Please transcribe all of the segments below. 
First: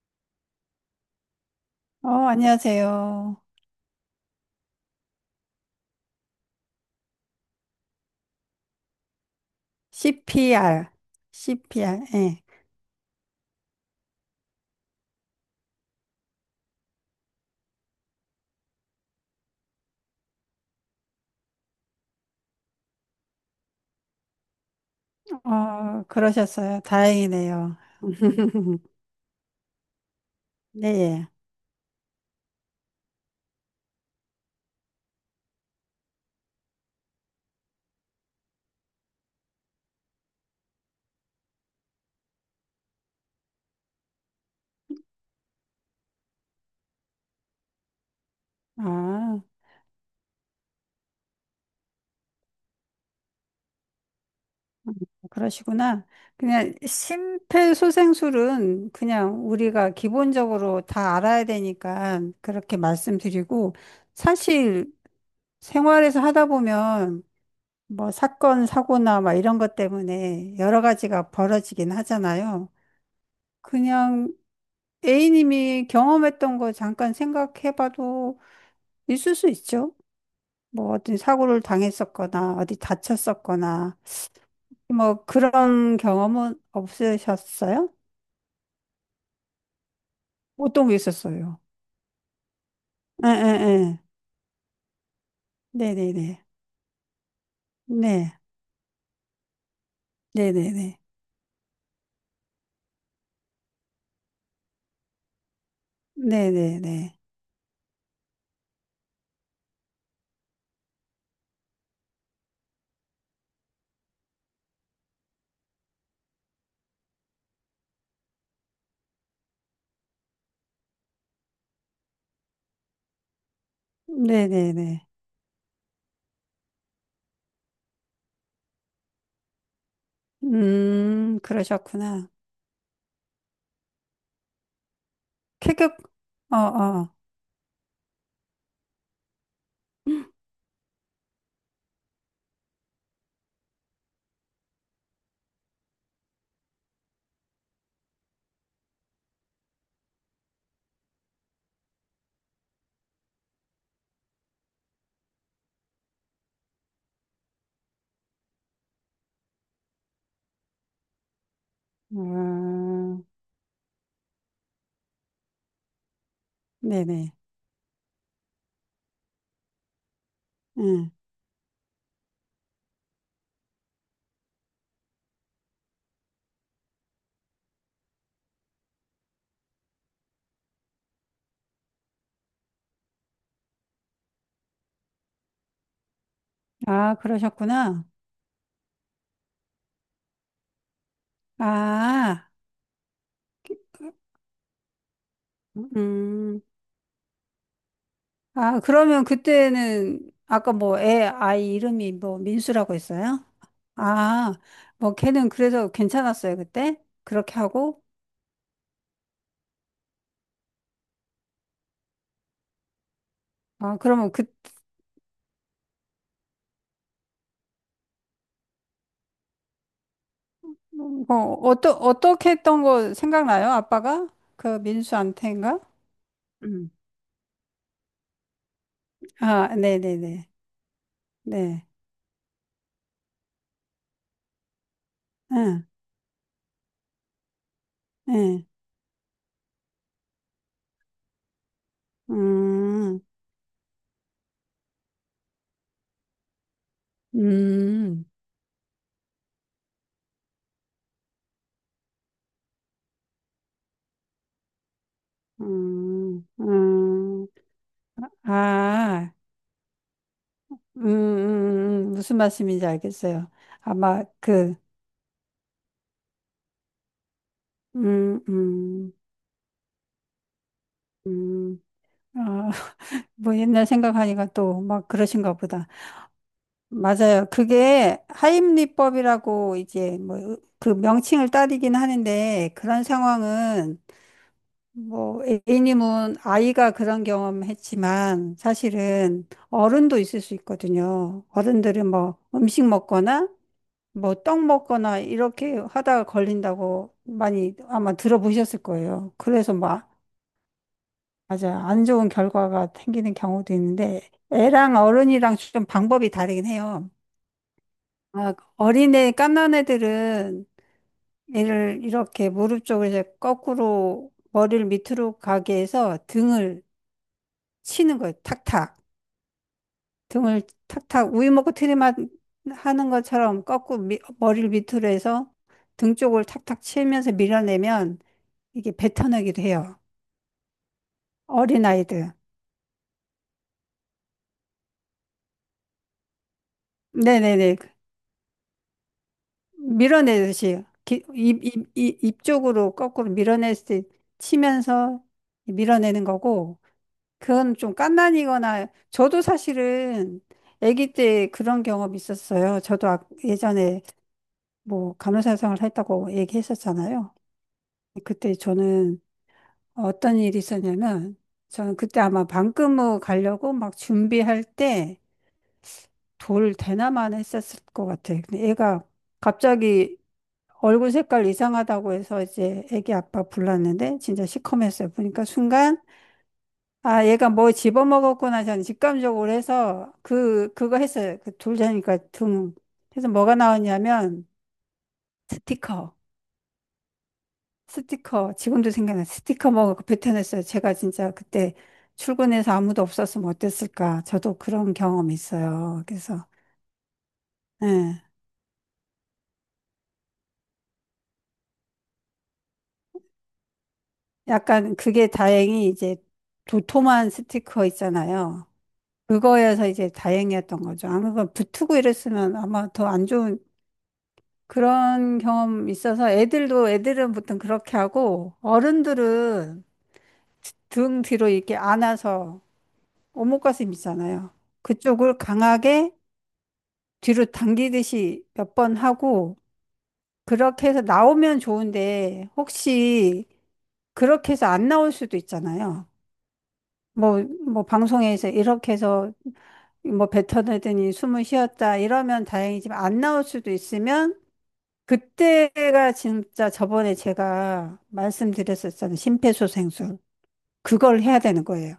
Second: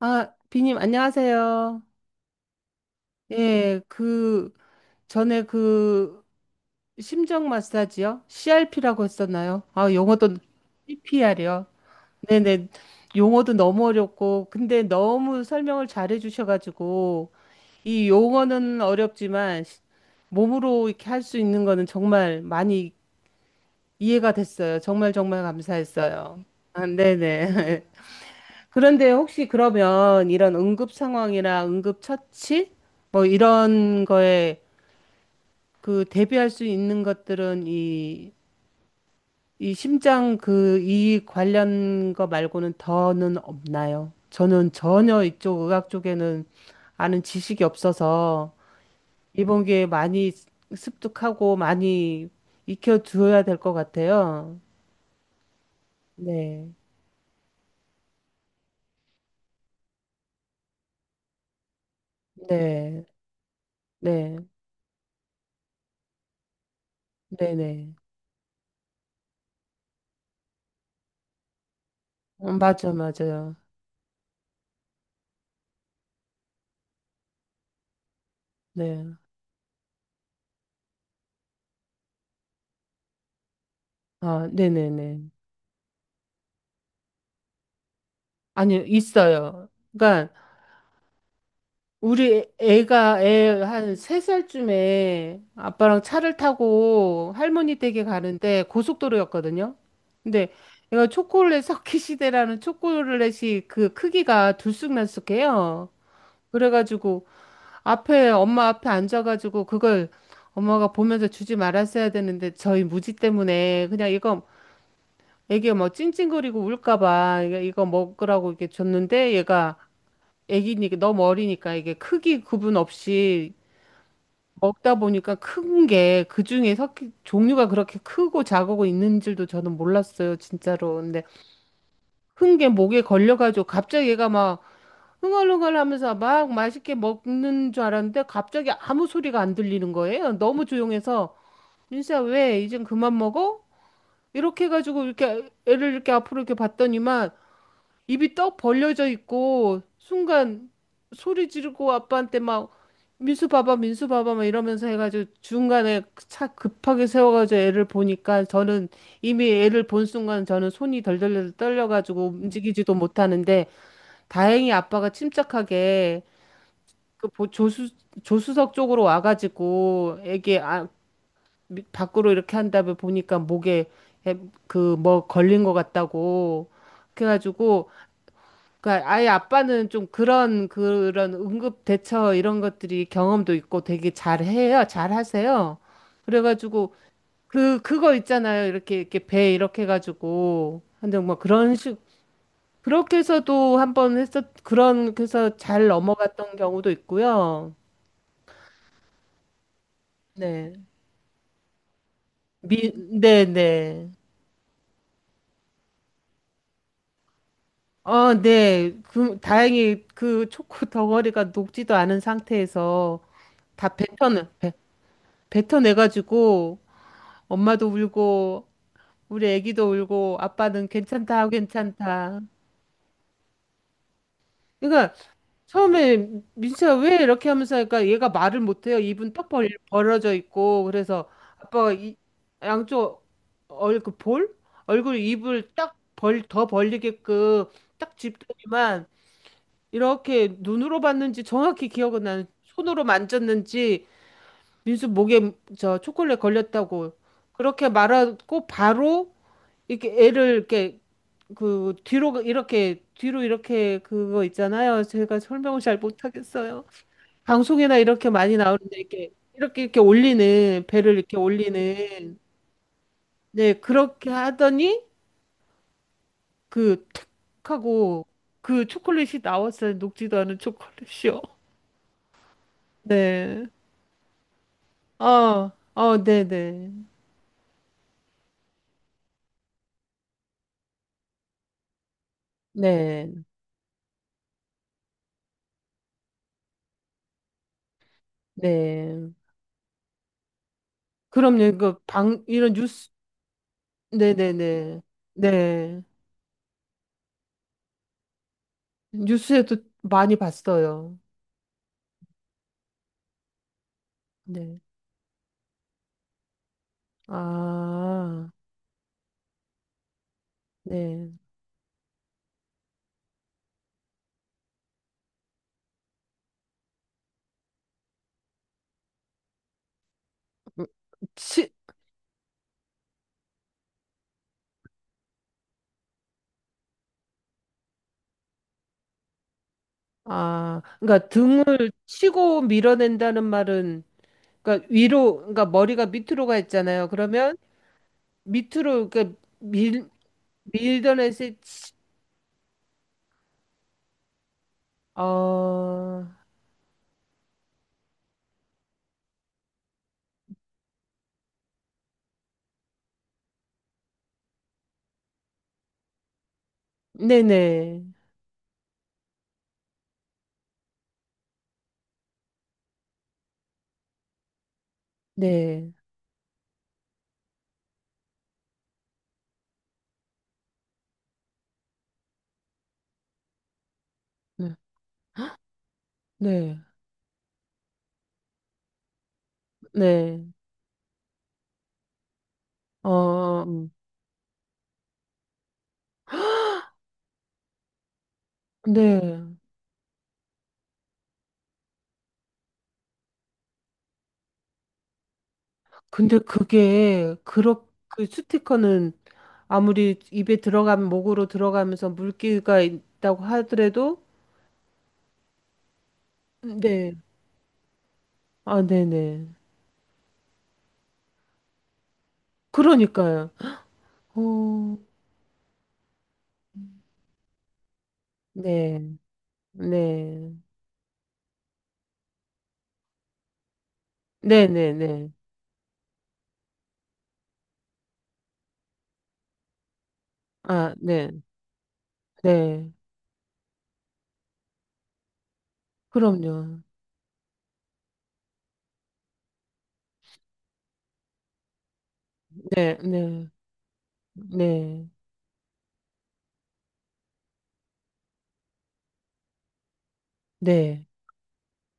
아, 비님, 안녕하세요. 어, 안녕하세요. 예, 전에 심정 마사지요? CRP라고 했었나요? 아, 용어도, CPR, CPR이요? CPR, 예. 네네. 용어도 너무 어렵고, 근데 너무 설명을 잘해 주셔가지고, 이 용어는 어렵지만, 몸으로 이렇게 할 수 있는 거는 정말 많이 이해가 됐어요. 정말 정말 어, 감사했어요. 그러셨어요. 아, 다행이네요. 네네. 그런데 혹시 그러면 이런 네, 응급 예. 상황이나 응급 처치 뭐 이런 거에 그 대비할 수 있는 것들은 이 심장 그 이 관련 거 말고는 더는 없나요? 저는 전혀 이쪽 의학 쪽에는 아는 지식이 없어서 아, 이번 기회에 많이 습득하고 많이 익혀두어야 될 것 같아요. 그러시구나. 네, 그냥 심폐소생술은 그냥 우리가 기본적으로 다 알아야 되니까 그렇게 네, 말씀드리고, 네, 사실 생활에서 하다 보면 네, 네. 뭐 사건, 사고나 막 이런 것 때문에 여러 가지가 벌어지긴 하잖아요. 맞아, 맞아요. 그냥 A님이 경험했던 거 잠깐 생각해봐도 네. 있을 수 있죠. 뭐 어떤 사고를 당했었거나 어디 다쳤었거나 아, 네네네. 뭐 그런 경험은 없으셨어요? 아니, 있어요. 그러니까, 어떤 게 있었어요? 우리 애가 애 한 에에에. 세살쯤에 아빠랑 차를 네네네. 타고 할머니 댁에 네. 가는데 고속도로였거든요. 근데 네네네. 얘가 초콜릿 석기시대라는 초콜릿이 그 크기가 들쑥날쑥해요. 네네네. 그래가지고 엄마 앞에 앉아가지고 그걸 엄마가 보면서 주지 말았어야 되는데 저희 무지 때문에 그냥 이거 애기 뭐 찡찡거리고 울까봐 이거 먹으라고 이렇게 줬는데 얘가 애기니까 너무 어리니까 이게 크기 구분 없이 네네네. 먹다 보니까 큰 게 그중에 섞이 종류가 그렇게 크고 작고 있는 줄도 저는 몰랐어요, 진짜로. 근데 음, 그러셨구나. 큰 게 목에 걸려가지고 갑자기 얘가 막 흥얼흥얼 계급. 하면서 막 맛있게 어어. 먹는 줄 알았는데 갑자기 아무 소리가 안 들리는 거예요. 너무 조용해서 민수야 왜 이젠 그만 먹어? 이렇게 해가지고 이렇게 애를 이렇게 앞으로 이렇게 봤더니만 입이 떡 벌려져 있고 순간 소리 지르고 아빠한테 막 민수 봐봐 민수 봐봐 막 이러면서 해가지고 중간에 차 급하게 세워가지고 애를 보니까 저는 이미 애를 본 순간 저는 손이 덜덜덜 떨려가지고 움직이지도 음. 못하는데 다행히 아빠가 침착하게 네네. 조수 조수석 쪽으로 와가지고 애기 아, 밖으로 이렇게 한 다음에 보니까 목에 그 뭐 걸린 것 같다고 그래가지고 그러니까 아예 아빠는 좀 그런 응급 대처 이런 것들이 경험도 있고 되게 잘해요. 잘하세요. 그래가지고 음아 그 그러셨구나. 그거 있잖아요. 이렇게 이렇게 배 이렇게 해가지고 근데 뭐 그런 식 아. 그렇게 해서도 한번 했었 그런 해서 잘 넘어갔던 음. 경우도 있고요. 아, 그러면 그때는 네. 아까 뭐 애 아이 이름이 뭐 미, 민수라고 네, 했어요? 네. 아, 뭐 걔는 그래서 괜찮았어요, 그때? 그렇게 하고? 어, 네. 그 다행히 그 초코 덩어리가 녹지도 않은 상태에서 다 아, 그러면 그, 뱉어내 뱉- 뱉어내가지고 엄마도 울고 우리 애기도 울고 아빠는 괜찮다 뭐, 어떠, 괜찮다. 어떻게 했던 거 생각나요? 아빠가? 그 그러니까 민수한테인가? 처음에 음. 민수야 왜 이렇게 하면서 하니까 얘가 말을 못해요. 입은 턱 벌, 아, 벌어져 네네네. 있고 그래서 네. 아빠가 양쪽 얼굴 볼 얼굴 입을 응. 딱 벌 더 벌리게끔 딱 네. 집더니만 이렇게 눈으로 봤는지 정확히 기억은 나는 손으로 음, 만졌는지 민수 목에 저 초콜릿 걸렸다고 그렇게 음, 말하고 바로 이렇게 애를 이렇게 그 뒤로 이렇게 뒤로 이렇게 그거 있잖아요. 제가 설명을 잘 음, 못하겠어요. 음. 방송이나 이렇게 많이 나오는데 이렇게 아. 이렇게 이렇게 올리는 배를 이렇게 음. 무슨 올리는 말씀인지 알겠어요. 네 아마 그렇게 그, 하더니 그툭 하고 음, 그 음, 초콜릿이 나왔어요. 녹지도 않은 초콜릿이요. 음. 아, 뭐 네. 옛날 생각하니까 또 막 그러신가 어, 보다. 어, 네네. 맞아요. 그게 하임리법이라고 이제 뭐 그 명칭을 따르긴 하는데 그런 네, 네. 상황은 뭐 A님은 아이가 그런 경험했지만 네. 사실은 어른도 있을 수 있거든요. 그럼요. 이거 어른들은 뭐 방 이런 음식 뉴스, 먹거나 뭐 네네네. 떡 먹거나 네. 네. 이렇게 네. 하다가 걸린다고 많이 아마 들어보셨을 거예요. 그래서 뉴스에도 뭐 많이 봤어요. 맞아요. 안 좋은 결과가 생기는 경우도 있는데, 네. 애랑 어른이랑 좀 방법이 다르긴 해요. 아, 막 어린애, 갓난 애들은 네. 애를 이렇게 무릎 쪽을 이제 거꾸로 머리를 밑으로 가게 해서 등을 치는 거예요. 탁탁. 등을 음, 탁탁 우유 치, 먹고 트림하는 것처럼 거꾸로 머리를 밑으로 해서 등 쪽을 탁탁 치면서 밀어내면 이게 뱉어내기도 해요. 아, 그러니까 등을 어린아이들. 치고 밀어낸다는 말은, 그러니까 위로, 그러니까 머리가 밑으로 가 있잖아요. 그러면 네네네. 밑으로, 그러니까 밀, 밀어내듯이 밀던 애세, 입 쪽으로 거꾸로 밀어내듯이 치면서 어, 밀어내는 거고, 그건 좀 갓난이거나 저도 사실은 아기 때 그런 경험이 있었어요. 저도 예전에 뭐 간호사 생활 했다고 얘기했었잖아요. 네네, 그때 저는 어떤 일이 있었냐면, 저는 그때 아마 방금무 가려고 막 준비할 때 네, 돌 대나만 했었을 것 같아요. 근데 애가 갑자기 얼굴 색깔 이상하다고 해서 이제 애기 아빠 불렀는데 진짜 네, 시커맸어요. 보니까 순간 네, 아 얘가 뭐 집어먹었구나 저는 직감적으로 해서 네, 그거 했어요. 그 돌자니까 등. 그래서 뭐가 어, 나왔냐면 스티커. 스티커. 지금도 생각나. 네. 스티커 먹고 뱉어냈어요. 제가 진짜 그때 출근해서 아무도 없었으면 어땠을까. 저도 그런 경험 있어요. 근데 그래서 예. 그 스티커는 아무리 입에 들어가면, 목으로 들어가면서 물기가 있다고 하더라도, 약간 그게 다행히 이제 네. 도톰한 스티커 있잖아요. 아, 네네. 그거여서 이제 다행이었던 거죠. 아마 그 붙고 이랬으면 아마 더 안 그러니까요. 좋은 어, 그런 경험 있어서 애들도, 애들은 보통 그렇게 하고 네, 어른들은 네, 등 뒤로 이렇게 안아서 오목가슴 있잖아요. 네네네. 그쪽을 강하게 뒤로 당기듯이 몇 번 하고 그렇게 아, 해서 네, 나오면 좋은데 네. 혹시 그렇게 해서 안 나올 수도 있잖아요. 그럼요. 뭐 방송에서 이렇게 해서 뭐 뱉어내더니 숨을 쉬었다 이러면 네, 다행이지만 안 나올 네, 수도 있으면 네, 그때가 진짜 저번에 제가 말씀드렸었잖아요. 심폐소생술. 네. 그걸 해야 되는 거예요.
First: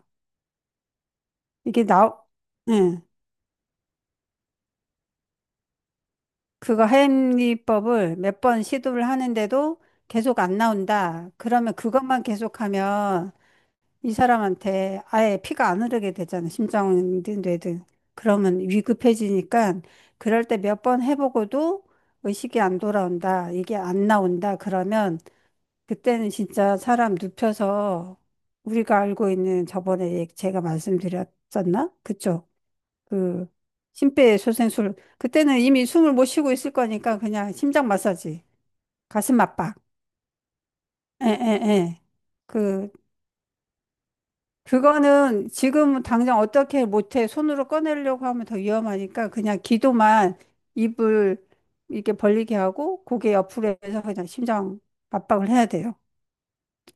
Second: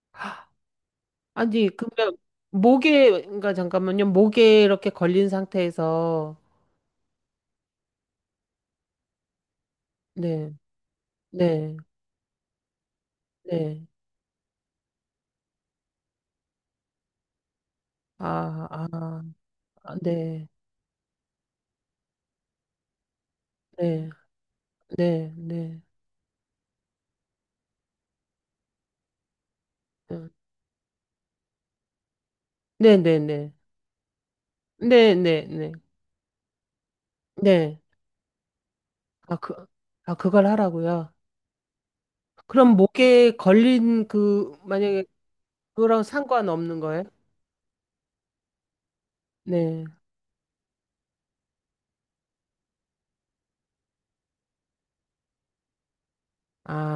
아니, 이게 그러면 나, 응. 목에, 그러니까 잠깐만요. 목에 이렇게 걸린 상태에서, 그거 하임리법을 몇 번 시도를 하는데도 계속 네, 안 나온다. 그러면 네, 그것만 계속하면 네. 이 사람한테 아예 피가 안 흐르게 되잖아. 심장이든 뇌든. 그러면 아, 아, 위급해지니까 아, 그럴 네, 때 몇 번 해보고도 의식이 안 돌아온다. 이게 안 네, 나온다. 그러면 네, 네, 그때는 진짜 사람 눕혀서 우리가 알고 있는 네, 저번에 제가 말씀드렸었나? 그쵸? 네, 그 네, 심폐소생술. 네, 네, 네, 그때는 네. 이미 숨을 못 쉬고 있을 거니까 그냥 네. 심장 마사지, 아, 가슴 그, 압박. 아, 그걸 하라고요. 에, 에, 에. 그럼 그 목에 걸린 그, 만약에 그거는 지금 그거랑 당장 상관없는 어떻게 거예요? 못해. 손으로 꺼내려고 하면 더 위험하니까 그냥 네. 기도만 입을 이렇게 벌리게 하고 고개 옆으로 해서 그냥 심장 압박을 해야 돼요.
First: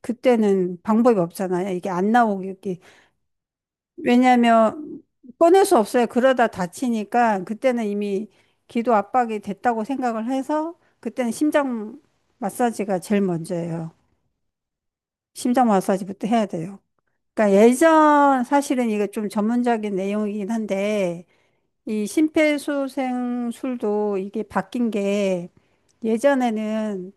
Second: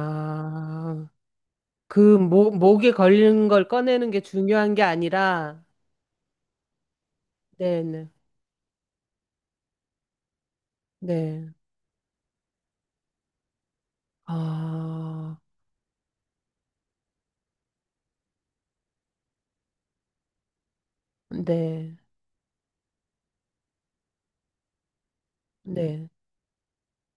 그때는 방법이 없잖아요. 이게 안 그 목, 나오게. 목에 걸린 걸 꺼내는 게 중요한 게 왜냐하면 아니라, 꺼낼 수 없어요. 그러다 다치니까 그때는 네네, 이미 기도 압박이 됐다고 생각을 해서 그때는 네. 네. 심장 마사지가 제일 먼저예요. 아, 심장 마사지부터 해야 돼요. 그러니까 예전 사실은 이거 좀 전문적인 내용이긴 한데 네, 이 심폐소생술도 이게 바뀐 게 네. 예전에는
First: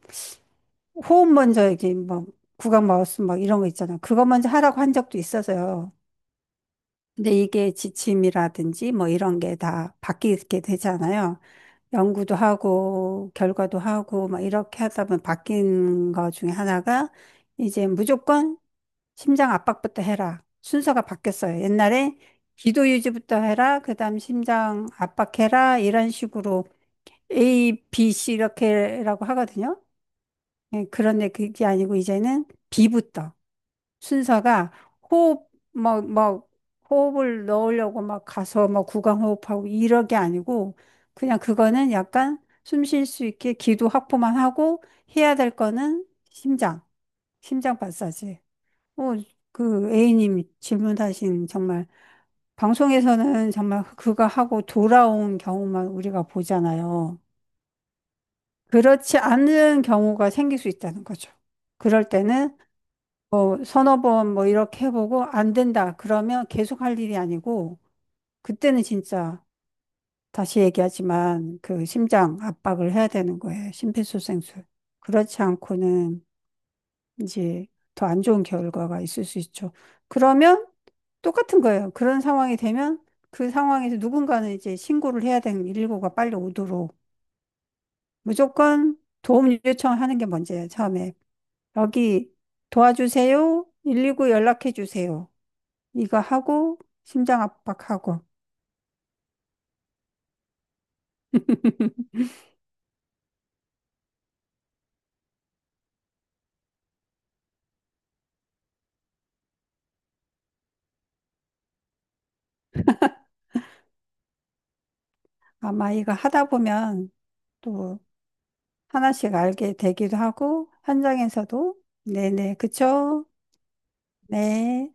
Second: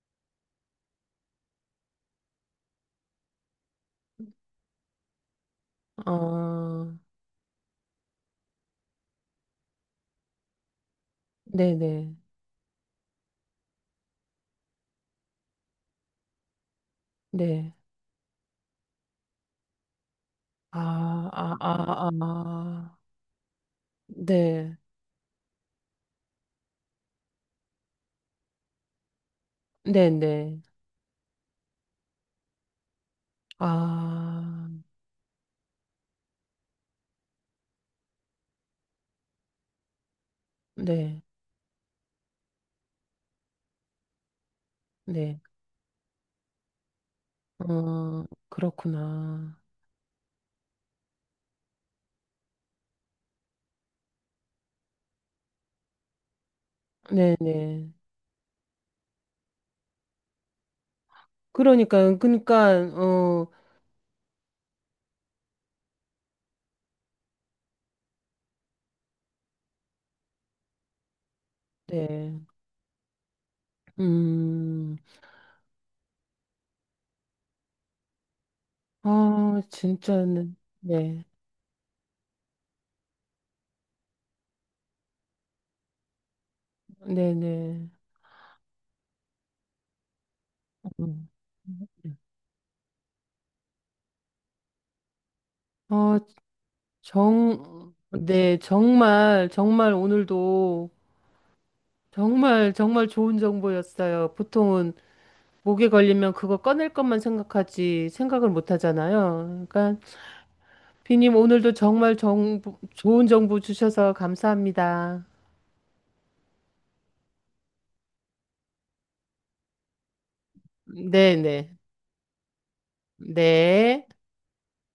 호흡 먼저 이게 막 구강 마우스 막 이런 거 있잖아. 그거 먼저 하라고 한 적도 있어서요. 어, 근데 이게 지침이라든지 뭐 이런 게 다 바뀌게 되잖아요. 네네, 네. 연구도 하고 결과도 하고 막 이렇게 하다 보면 바뀐 거 중에 하나가 네. 이제 무조건 심장 압박부터 해라. 순서가 아, 아, 바뀌었어요. 아, 옛날에 기도 아. 유지부터 해라. 그다음 네, 심장 압박해라. 이런 식으로 A, B, C 이렇게라고 하거든요. 네네. 예, 그런데 그게 아니고 이제는 B부터 순서가 아, 호흡 뭐 호흡을 넣으려고 막 가서 뭐 구강호흡하고 이러게 아니고 네, 그냥 그거는 약간 숨 쉴 수 있게 기도 확보만 하고 해야 네. 될 거는 심장, 심장 어, 마사지. 어, 그렇구나. 그 A님이 질문하신 정말 방송에서는 정말 그거 하고 돌아온 경우만 우리가 보잖아요. 네네. 그렇지 않은 경우가 생길 수 있다는 거죠. 그럴 그러니까요. 때는 그러니까 어, 뭐 서너 번 뭐 이렇게 해보고 안 된다. 그러면 계속 할 일이 아니고 그때는 진짜 다시 얘기하지만 그 심장 네. 압박을 해야 되는 거예요. 심폐소생술. 음. 그렇지 않고는 이제 더 안 좋은 결과가 있을 수 아, 있죠. 진짜는 그러면 네. 똑같은 거예요. 그런 상황이 되면 그 상황에서 누군가는 이제 신고를 해야 되는 119가 빨리 오도록 네, 네. 무조건 도움 요청하는 게 먼저예요. 처음에 음. 여기 도와주세요. 119 연락해 주세요. 어, 이거 하고 심장 정 압박하고 네, 정말 정말 오늘도 정말 정말 좋은 정보였어요. 보통은 목에 걸리면 그거 꺼낼 것만 생각하지 생각을 못 하잖아요. 그러니까 비님 오늘도 정말 정보, 좋은 정보 주셔서 감사합니다. 아마 이거 하다 보면 또 하나씩 알게 되기도 하고 네, 네. 현장에서도 네네 그쵸? 네. 네.